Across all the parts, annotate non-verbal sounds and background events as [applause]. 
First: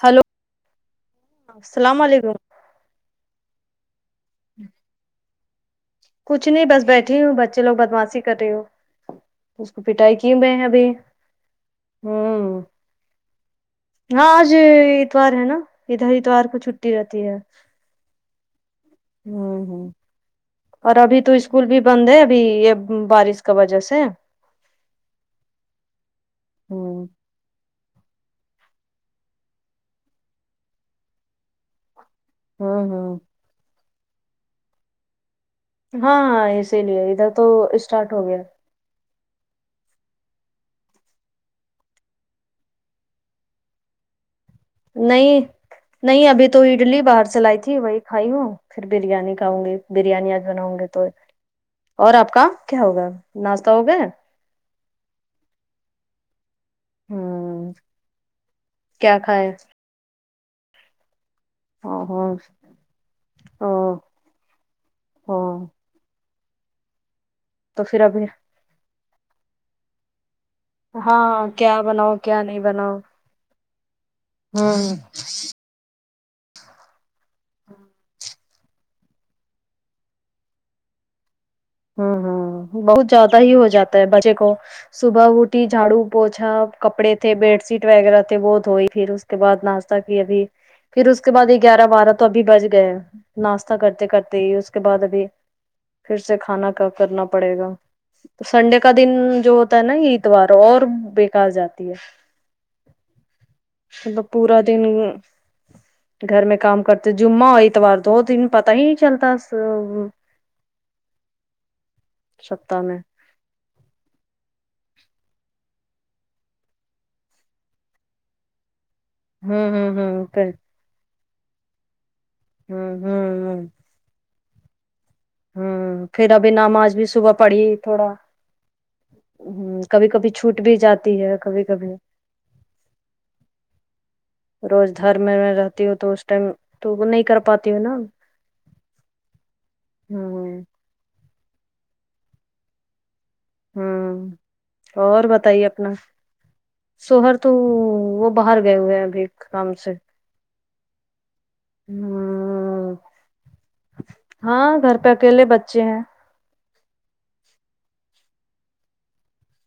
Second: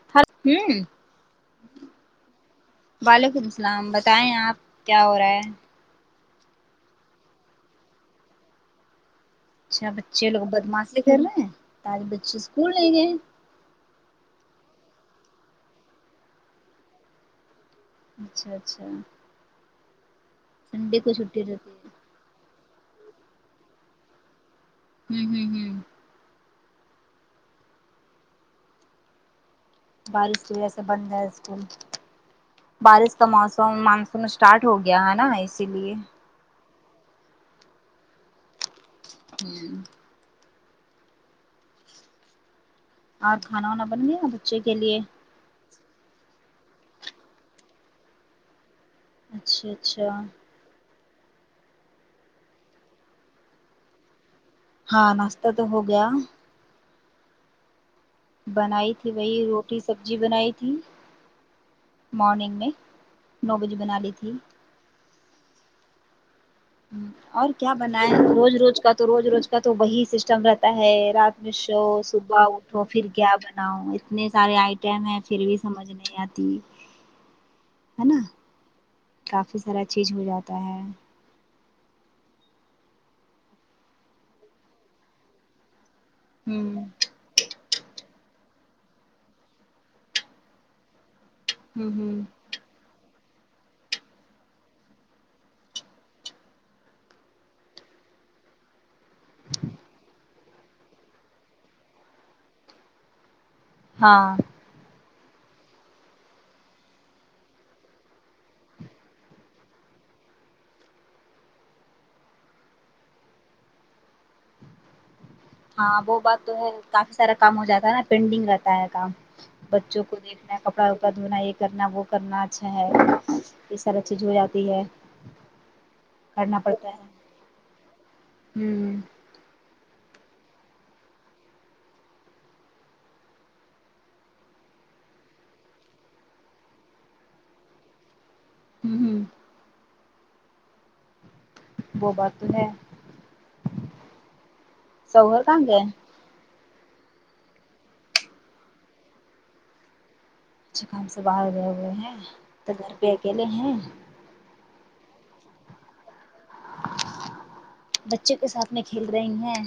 Hello ہوں السلام علیکم وعلیکم السلام بتائیں آپ کیا ہو رہا ہے کچھ نہیں بس بیٹھی ہوں بچے لوگ بدماشی کر رہے ہو اس کو اچھا پٹائی بچے کی لوگ میں ابھی بدماشی کر رہے ہیں آج بچے ہوں اسکول نہیں گئے ہیں ہاں آج اتوار ہے نا ادھر اتوار کو چھٹی رہتی ہے اچھا اچھا ہوں ہوں اور سنڈے کو ابھی تو چھٹی اسکول رہتی بھی بند ہے ابھی یہ بارش کا وجہ سے ہمم ہمم ہمم ہوں بارش کی وجہ بند ہے اسکول ہوں بارش ہوں کا موسم اسٹارٹ ہو گیا ہے نا اسی لیے ہاں اسی لیے ادھر تو اسٹارٹ ہو گیا ہمم اور کھانا وانا بن گیا بچے کے لیے نہیں نہیں ابھی تو اڈلی باہر سے لائی تھی وہی کھائی ہوں پھر بریانی کھاوں اچھا گی اچھا بریانی آج بناؤ گی تو اور آپ کا کیا ہوگیا ناشتہ ہو گیا ہاں ناشتہ تو ہو گیا ہاں بنائی تھی وہی روٹی سبزی بنائی تھی ہاں ہاں مارننگ میں نو بجے بنا لی تھی ہاں اور کیا تو پھر بنائے ابھی روز روز کا تو روز روز کا تو وہی سسٹم رہ تا ہے رات ہاں میں کیا شو بناؤ صبح کیا نہیں اٹھو بناؤ پھر گیا بناؤ اتنے سارے ہوں آئٹم ہیں پھر بھی سمجھ نہیں آتی ہے نا کافی سارا چیز ہو جاتا ہے ہوں ہوں بہت زیادہ ہی ہو جاتا ہے بچے کو صبح اٹ تی جھاڑو پوچا ہوں کپڑے تھے بیڈ شیٹ وغیرہ تھے وہ دھوئی پھر اس کے بعد ناشتہ کی ابھی پھر اس کے بعد گیارہ ہوں بارہ ہوں تو ابھی بج گئے ناشتہ کرتے کرتے ہی اس کے بعد ابھی پھر سے کھانا کم کرنا پڑے گا تو سنڈے کا دن جو ہوتا ہے نا اتوار اور بےیکار جاتی ہے مطلب ہاں پورا دن گھر میں کام کرتے جمعہ ہو اتوار دو دن پتا ہی چلتا سپتہ میں ہاں وہ بات تو ہے کافی سارا کام ہو جاتا ہے نا پینڈنگ رہتا ہے کام ہوں ہوں بچوں کو ہوں پھر دیکھنا کپڑا دھونا یہ کرنا وہ کرنا اچھا ہے ہوں ہوں یہ سارا چیز ہو جاتی ہے ہوں پھر ابھی کرنا پڑتا ہے نماز بھی صبح پڑھی تھوڑا ہوں ہمم کبھی کبھی چھوٹ بھی جاتی ہے کبھی کبھی روز دھر میں رہتی ہوں تو اس ٹائم تو وہ نہیں کر پاتی ہوں نا ہوں ہوں ہاں وہ بات تو ہے ہوں اور سو گھر کہاں بتائیے گئے اپنا سوہر تو وہ باہر گئے ہوئے ہیں ابھی کام سے اچھا کام سے باہر گئے ہوئے ہیں تو گھر ہ پہ اکیلے ہیں ہاں گھر پہ اکیلے بچے ہیں بچوں کے ساتھ میں کھیل رہی ہیں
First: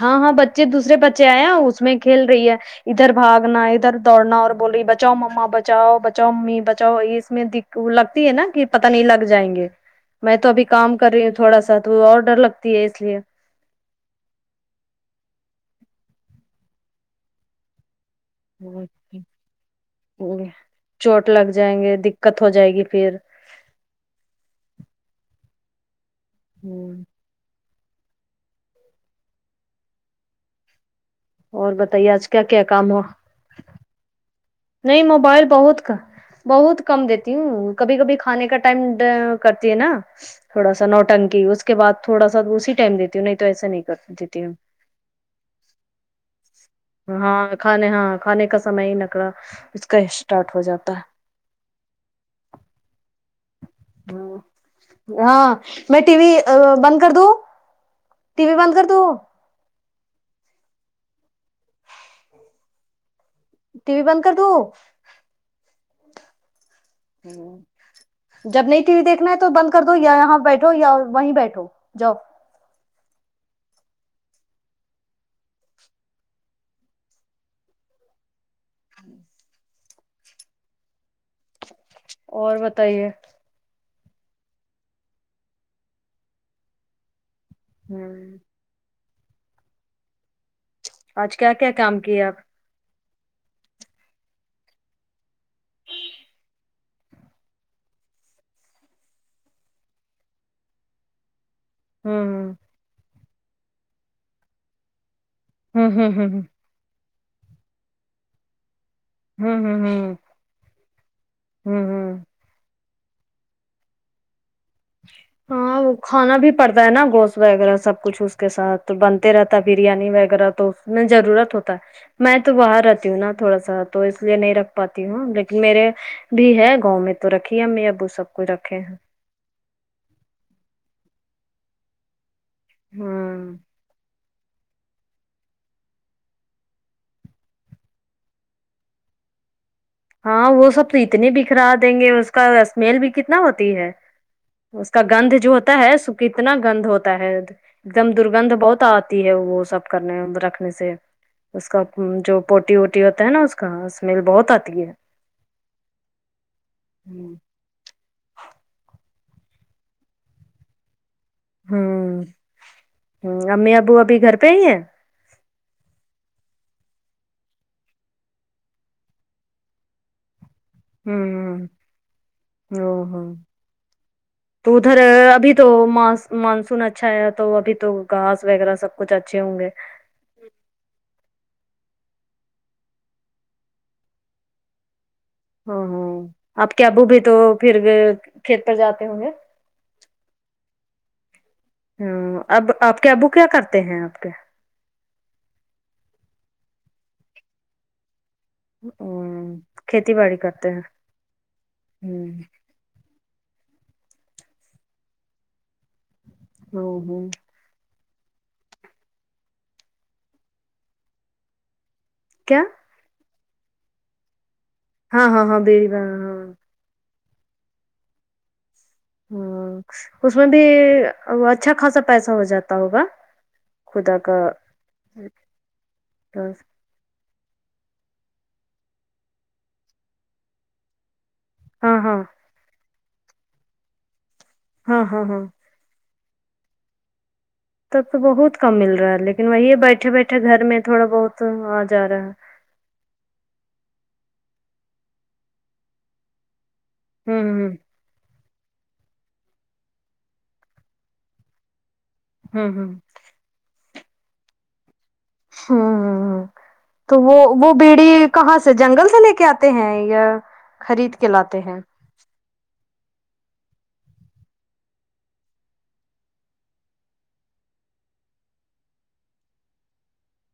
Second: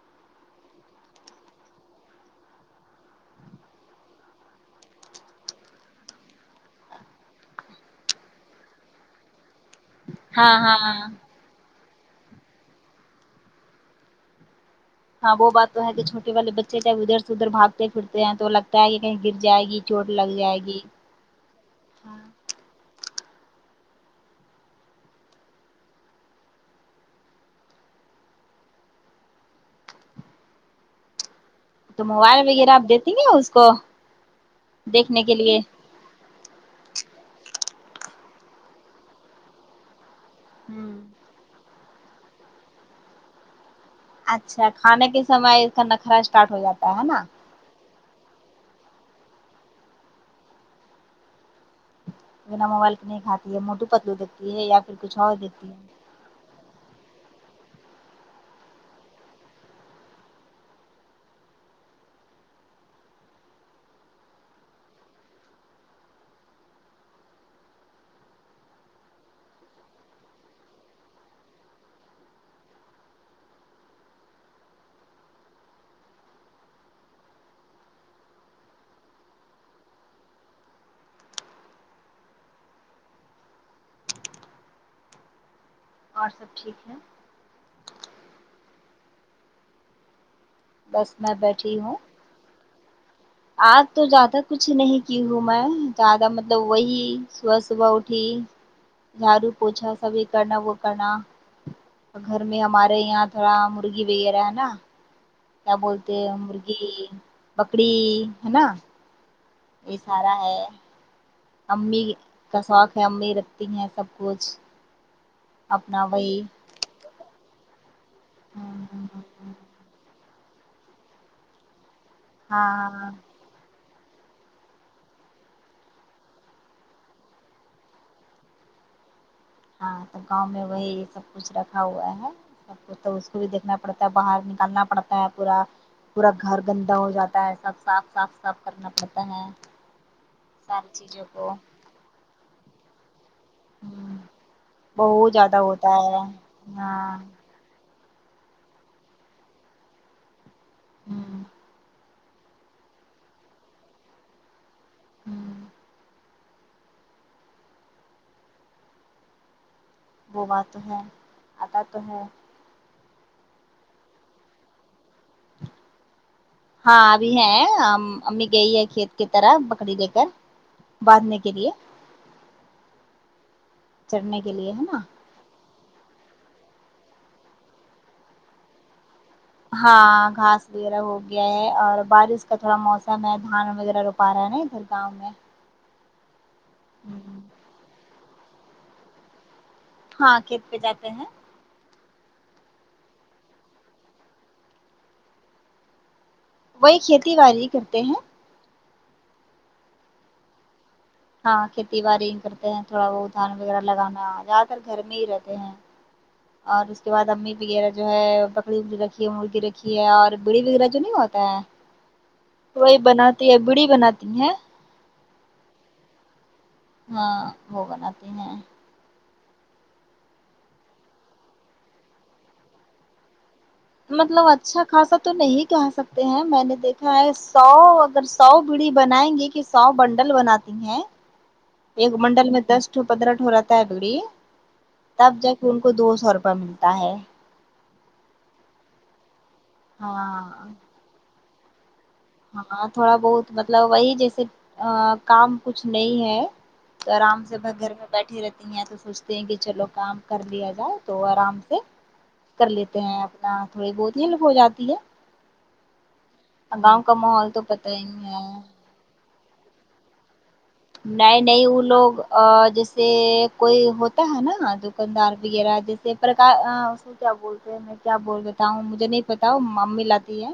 ہاں ہاں بچے دوسرے بچے آئے ہیں اس میں کھیل رہی ہے ادھر بھاگنا ادھر دوڑنا اور بول بچاؤ مما بچاؤ بچاؤ ممی بچاؤ اس میں د وہ لگتی ہے نا کہ پت نہیں لگ جائیں گے میں تو ہاں ابھی ہاں کام کر رہی ہوں تھوڑا سا تو وہ اور ڈر لگتی ہے اس لیے ہاں وہ بات تو ہے جو چھوٹے والے بچے ادھر سے ادھر باگ تے پھرتے ہیں تو لگتا ہے کہ کہیں گر جائے گی چوٹ لگ جائے گی چوٹ لگ جائیں گے دقت ہو جائے گی پھر ہوں اور تو بتائیے آج موبائل کیا کیا وغیرہ آپ کام ہو دیتی ہیںے اس کو نہیں دیکھنے کے موبائل لیے بہت کا بہت کم دیتی ہوں کبھی کبھی کھانے کا ٹائم کرتی ہے نا تھوڑا سا نوٹنکی اس کے بعد تھوڑا سا اسی ٹائم دیتی ہوں نہیں تو ایسا نہیں کرتی اچھا کھانے کے سمے اس کا نخرا اسٹارٹ ہو جاتا ہے نا ہاں کھانے ہاں کھانے کا سمے ہی نخرہ اس کا اسٹارٹ ہو جاتا ہے بنا موبائل کے نہیں کھاتی ہے موٹو پتلو ہ دیتی ہے یا پھر کچھ اور ہاں دیتی ہے میں ٹی وی بند کر دوں ٹی وی بند کر دوں ٹی وی بند کر دو ہوں جب نہیں ٹی وی دیکھنا ہے تو بند کر دو یا یہاں بیٹھو یا وہیں بیٹھو جاؤ ہی اور بتائیے اور سب ٹھیک ہے ہوں بس میں آج کیا کیا بیٹھی ہوں کام کیے آپ آج تو زیادہ کچھ نہیں کی ہوں میں زیادہ مطلب وہی صبح صبح اٹھی جھاڑو پوچھا سبھی کرنا وہ کرنا ہ گھر میں ہمارے یہاں تھوڑا مرغی وغیرہ ہے نا کیا ہ ہ بولتے ہ ہ ہ مرغی بکڑی ہے نا ہ یہ ہ سارا ہے ہ امی ہ کا شوق ہے امی رکھتی ہیں سب کچھ ہاں وہ اپنا کھانا وہی بھی پڑتا ہے نا گوشت وغیرہ سب کچھ اس کے ساتھ ہاں بنتے رہتا بریانی وغیرہ تو اس میں ضرورت ہوتا میں تو باہر رہتی ہاں ہوں نا تھوڑا سا تو اس لیے نہیں رکھ پاتی ہوں لیکن میرے بھی ہے گاؤں میں تو رکھی ہے امی ابو سب کوھ رکھے ہیں ہاں تو گاؤں میں وہی سب کچھ رکھا ہوا ہے سب اس کو بھی ہوں دیکھنا پڑتا ہے باہر نکالنا پڑتا ہے پورا پورا گھر گندا ہو جاتا ہے سب صاف صاف صاف کرنا پڑتا ہے ہاں وہ ساری سب تو چیزوں اتنے کو بکھرا دیں گے اس کا اسمیل بھی کتنا ہوتا ہے ہ اس کا گند جو ہوتا ہے س کتنا گند ہاں ہوتا ہے ایک دم درگندھ بہت آتی ہے وہ سب کرنے رکھنے سے ہوں اس کا جو پوٹی ووٹی ہوتا ہے نا اس کا اسمیل بہت آتی ہے ہوں ہوں ببا تو ہے آتا تو ہے ہمم امی ابو ابھی گھر پہ ہی ہیں [inaudible] ہاں ابھی ہے امی گئی ہے کھیت کی طرح بکڑی لے کر باندھنے کے ہمم لیے او ہو چڑھنے کے لیے تو ہے ادھر نا ابھی تو مانسون اچھا ہے تو ابھی تو گاس وغیرہ سب کچھ اچھے ہوں گے ہاں گھاس وغیرہ ہو گیا ہے اور بارش کا تھوڑا موسم ہے دھان وغیرہ ر پارن ہے درگاؤں میں ہاں ہاں آپ کے ابو بھی تو پھر کھیت پر جاتے ہوں گے ہاں کھیت پہ جاتے ہیں ہمم اب آپ کے ابو کیا کرتے ہیں آپ کے وہی کھیتی باڑی کرتے ہیں امم کھیتی باڑی کرتے ہیں ہاں کھیتی بڑی کر تھوڑا بہ دھان وغیرہ لگانا زیادہ تر گھر میں ہی رہتے ہیں ہ اور اس کے ہ بعد امی وغیرہ جو ہے بکری بھی رکھی ہے مرغی رکھی ہے اور بڑی وغیرہ جو نہیں ہوتا ہے کیا کوئی بناتی ہے بڑی بناتی ہیں ہاں ہاں ہاں دیوی بنانا ہاں وہ بناتی ہیں ہوں اس میں بھی اچھا خاصہ پیسہ ہو جاتا ہوگا خدا کا مطلب اچھا خاصہ تو نہیں کہہ سکتے ہیں میں ہاں نے دیکھ سو اگر سو بیڑی بنائیں گے کہ سو بنڈل بناتی ہیں ایک ہاں منڈل میں دس ٹو پندرہ ٹو رہتا ہے بیڑی ہاں ہاں تب ہاں جا کے ان کو دو سو روپے ملتا ہے تب تو بہت کم مل رہا ہے لیکن وہی بیٹھے بیٹھے گھر ہاں میں تھوڑا بہت آ جا رہا ہے ہاں تھوڑا بہت مطلب وہی جیسے کام کچھ نہیں ہے تو آرام سے ب ہوں گھر میں بیٹھی رہتی تو سوچتے ہیں کہ چلو کام کر لیا جائے تو آرام سے ہ کر ہوں لیتے ہیںپ نہ تھوڑی بہت ہی لک ہو جاتی ہے ہ ہوں گاؤں کا تو وہ ماحول وہ پتہ ہی بیڑی ہے کہاں سے جنگل سے لے کے آتے ہیں یا خرید کے نہیں لاتے نہیں ہیں وہ لوگ اور جیسے کوئی ہوتا ہے نا دکاندار وغیرہ جیسے پرک کیا بولتے میں کیا بول دیتا ہوں مجھے نہیں پتا ممی لاتی ہے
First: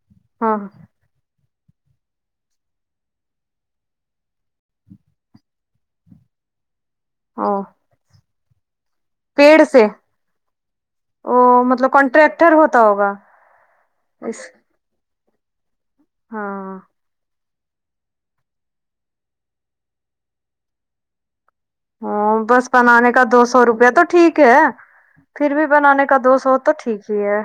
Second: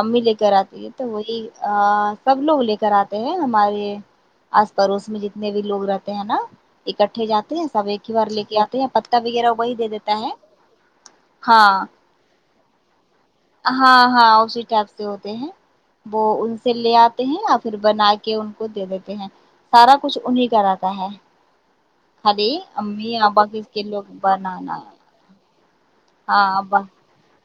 امی لے کر ہاں آتی ہے تو وہی سب لوگ لے کر آتے ہیں ہمارے آس پڑوس میں جتنے بھی لوگ رہتے ہیں نا اکٹھے او جاتے ہیں سب ایک ہی بار لے کے آتے ہیں پتکا وغیرہ پیڑ وہی سے دے دیتا ہے او ہاں مطلب کانٹریکٹر ہوتا ہوگا ہاں ہاں اس ا [unintelligible] بھی ہوتے ہیں وہ ان سے ہاں لے آتے ہیں یا پھر بنا کے ان کو دے دیتے ہیں سارا کچھ انہیں کا رہتا ہے ہمم خالی بس بنانے امی کا دو ابا سو کے کے روپیہ تو لوگ ٹھیک ہے بنانا پھر بھی بنانے کا دو ہاں سو تو ابا ٹھیک ہی ہے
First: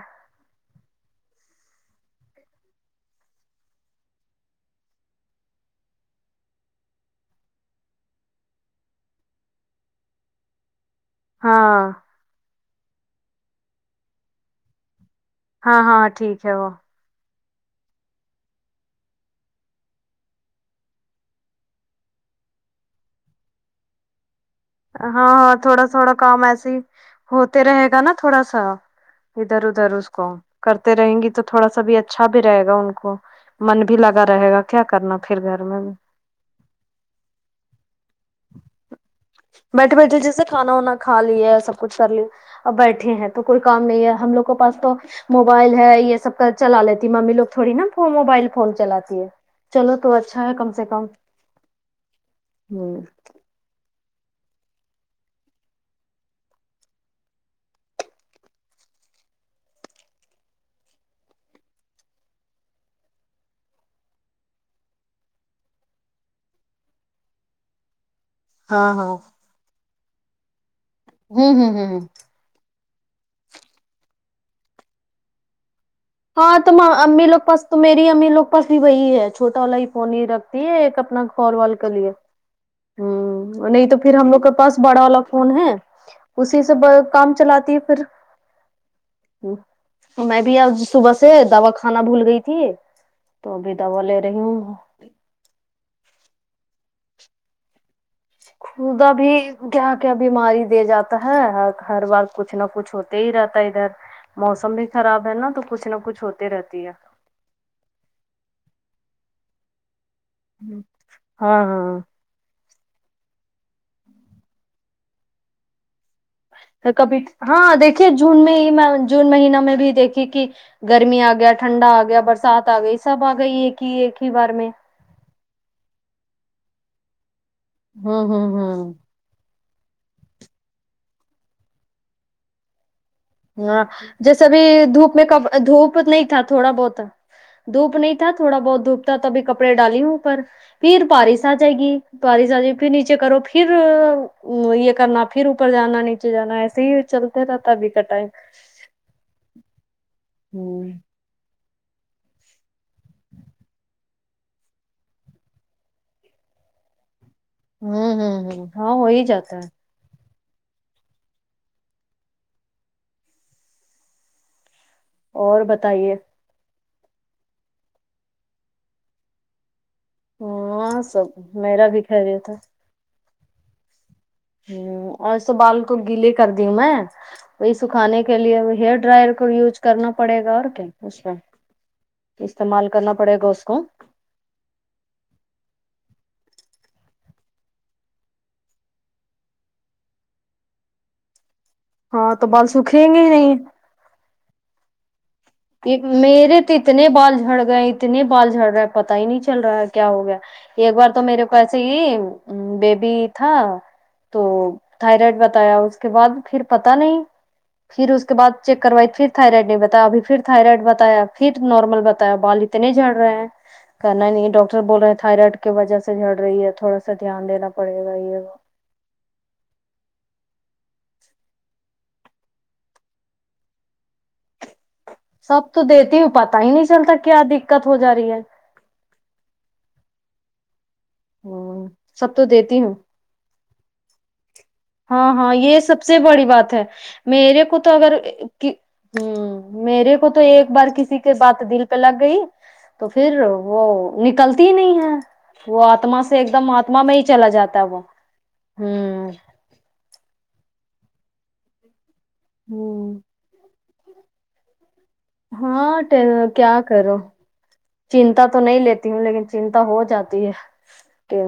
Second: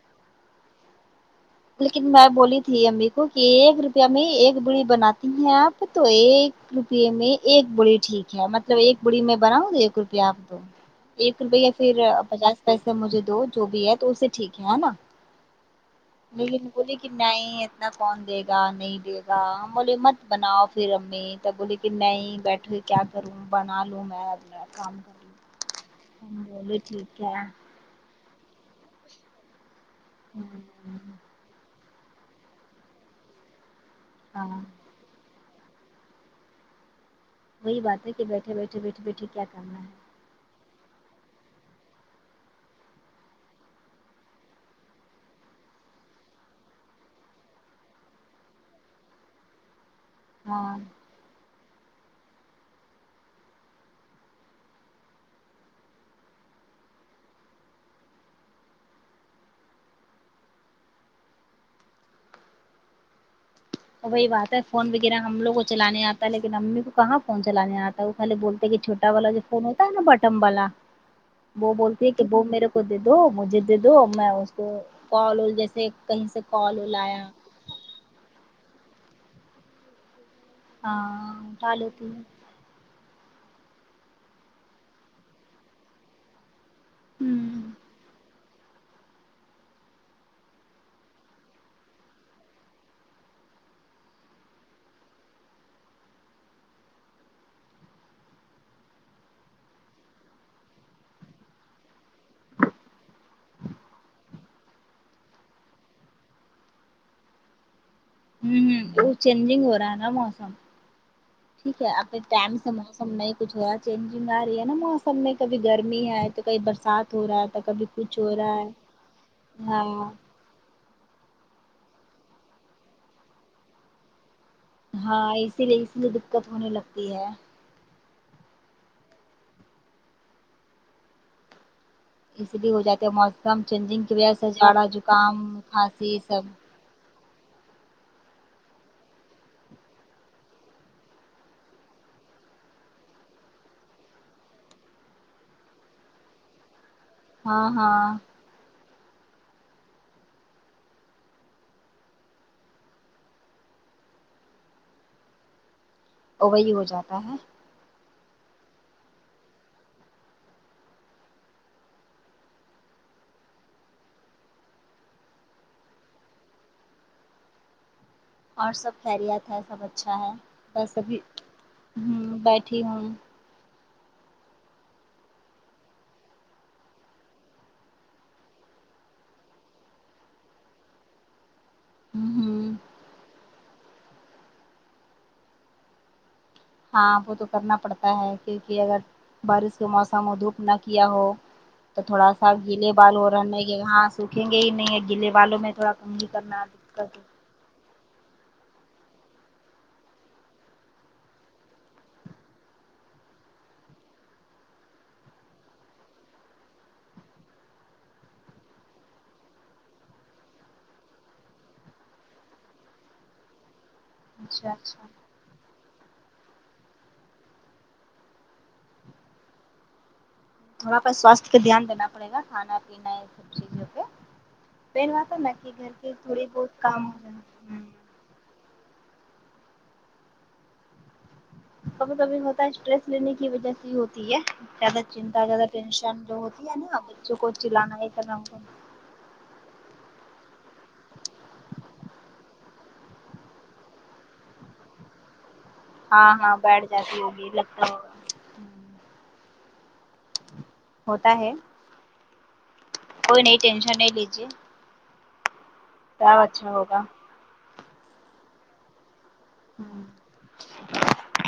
لیکن میں بولی تھی امی کو کہ ایک روپیہ میں ایک بیڑی بناتی ہیں آپ تو ایک روپے میں ایک بڑی ٹھیک ہے مطلب ایک بڑی میں بناؤں ایک روپیہ آپ دو [inaudible] ایک روپے یا ہاں پھر پچاس پیسے مجھے دو جو بھی ہے تو اس سے ٹھیک ہے ہے نا ہاں ہاں ٹھیک ہے وہ [unintelligible] کی نہیں اتنا کون دے گا نہیں دے گا ہم بولے مت بناؤ پھر امی تب بولی کی نہیں بیٹھو کیا کروں بنا لوں میں اب نے اب ہاں ہاں تھوڑا تھوڑا کام ایسے ہی ٹھیک ہے ہوتے رہے گا نا تھوڑا سا ادھر ادھر اس کو کر تے رہیں گی تو تھوڑا سا بھی اچھا بھی رہے گا ان کو من بھی لگا رہے ہاں گا کیا کرنا پھر گھر میں وہی بات ہے کے بیٹھے بیٹھے [unintelligible] ہے بیٹھے بیٹھے جیسے کھانا وانا کھا لیے ایسا کچھ کر لیے اب بیٹھے ہیں تو کوئی کام نہیں ہے ہم لوگ کو پاس تو موبائل ہے یہ سب کا چلا لیتی ممی لوگ تھوڑی نا پھون موبائل پھون چلاتی ہے چلو تو اچھا ہے کم ہاں سے کم ہمم تو وہی بات ہے فون وغیرہ ہم لوگ کو چلانے آتا ہے لیکن امی کو کہاں فون چلانے آتا تاؤ خالہ بولتے کی ہاں ہاں چھوٹا والا جو فون ہوتا ہے نا بٹم والا ہوں وہ ہوں ہوں بولتے ہے کی وہ میرے کو دے دو مجھے دے دو میں اس کو کال جیسے کہیں سے ہاں تو کال ما وال آیا امی لوگ پاس تو میری امی لوگ پاس بھی وہی ہے چھوٹا والا ہی فون ہی رکھ تی ہے ایک اپنا ہاں کال اٹھا وال کے لیتی لیے ہے ہمم نہیں تو پھر ہم لوگ کے پاس بڑا والا فون ہے اسی سے بے کام ہوں چلاتی ہے فیر میں بھی آج صبح سے دوا کھانا بھول گئی تھی تو ابھی دوا لے رہی ہوں خدا بھی کیا کیا بیماری دے جاتا ہے ہر بار کچھ نہ کچھ ہوتا تے ہی رہتا ہے ادھر موسم بھی خراب ہے نا تو کچھ نہ کچھ ہوتے رہتی ہے ہمم وہ چینجنگ ہو رہا ہے نا موسم ہاں ٹھیک ہے ہاں اب ٹائم سے موسم نہیں کچھ ہورا چینجنگ آ رہی ہے نا موسم میں کبھی گرمی ہے کبھی تو برسات کبھی ہو رہا ہے تو ہاں کبھی دیکھیے کچھ ہو جون میں رہا ہے ہی جون مہینہ میں بھی ہاں دیکھیی کی گرمی آ گیا ٹھنڈا آ گیا برسات آ گئی سب آ گئی ایک ہی ایک ہی بار میں ہاں اسی لیے اس لیے دقت ہونے لگتی ہے ہمم ہمم ہمم اس لیے ہو جاتے ہیں مو ہاں جیسے بھی دھوپ میں کب دھوپ کھانسی نہیں سب تھا تھوڑا بہت دھوپ نہیں تھا تھوڑا بہت دھوپ تھا تبھی کپڑے ڈالی ہوں اوپر پھر پارس آ جائے گی پارس آ جائے گی پھر نیچے کرو پھر یے کرنا پھر اوپر جانا نیچے جانا ایسے ہی چلتا ہاں رہتا ابھی کا ہاں ٹائم ہمم وہی ہو جاتا ہے آمم ہمم ہمم ہاں ہو ہی جاتا ہے اور بتائیے اور سب خیریت ہے سب اچھا ہے بس ہاں ابھی سب میرا بھی ہمم خیریت ہے بیٹھی ہوں ہمم اور سب بال کو گیلے کر دی ہوں میں وہی سکھانے کے لیے ہیئر ڈرائر کو یوج کرنا پڑے گا اور کیا اس کو ہ ہ استعمال کرنا پڑے گا اس کو ہاں وہ تو کرنا پڑتا ہے کیونکی اگر بارس کے موسم میں دھوپ نا کیا ہو تو تھوڑا ہاں سا گیلے سوکھیں بال گے ہو ہی نہیں رہنے یے ہا سکھیں گے ہی نہیں یے گیلے بالوں میں تھوڑا کم ہی میرے کرنا تو اتنے دقت۔ بال جھڑ گئے اتنے بال جھڑ رہے ہے پتا ہی نہیں چل رہا ہے کیا ہو گیا ایک بار تو میرے کو ایسے ہی بیبی تھا تو تھائرائڈ بتایا اس کے بعد پھر پتا نہیں پھر اس کے بعد چیک کروائی پھر تھائرائڈ نہیں بتا ابھی پھر تھائرائڈ بتایا پھر نارمل بتایا بال اتنے جھڑ رہے ہیں کرنا ہی نہیں اچھا ڈاکٹر بول اچھا رہے تھائرائڈ کی وجہ سے جڑ رہی ہے تھوڑا سا دھیان دینا پڑے گا یہ تھوڑا سا سواستھ پہ دھیان دیناپڑے گا کھانا پینا یہ سب چیزوں پہ پہنواتا نا سب کہ تو گھر کے دیتی ہوں تھوڑے پتا ہی بہت نہیں کام چلتا ہو کیا جائے دقت ہو جا رہی ہے ہ کبھی سب کبھی تو ہوتا ہے دیتی ہوں اسٹریس لینے کی وجہ سے ہی ہوتا زیادہ ہاں چنتا ہاں زیادہ یہ سب سے ٹینشن جو بڑی ہوتی بات ہے نا بچوں کو میرے تو چلانا ہی اگر کرنا ہوں میرے کو تو ایک بار کسی کے بات دل پہ لگ گئی تو پھر وہ نکلتی ہی نہیں ہے وہ آتما ہاں سے ایک ہاں دم بیٹھ آتما میں جاتی ہی چلا ہوگی جاتا ہے لگتا وہ ہوگا ہوں ہوتا ہے ہوں کوئی نہیں ٹینشن نہیں لیجیے ہاں سب ٹیلور اچھا کیا ہوگا کرو چنتا تو نہیں لیتی ہوں لیکن چنتا ہ ہو جاتی ہے کہ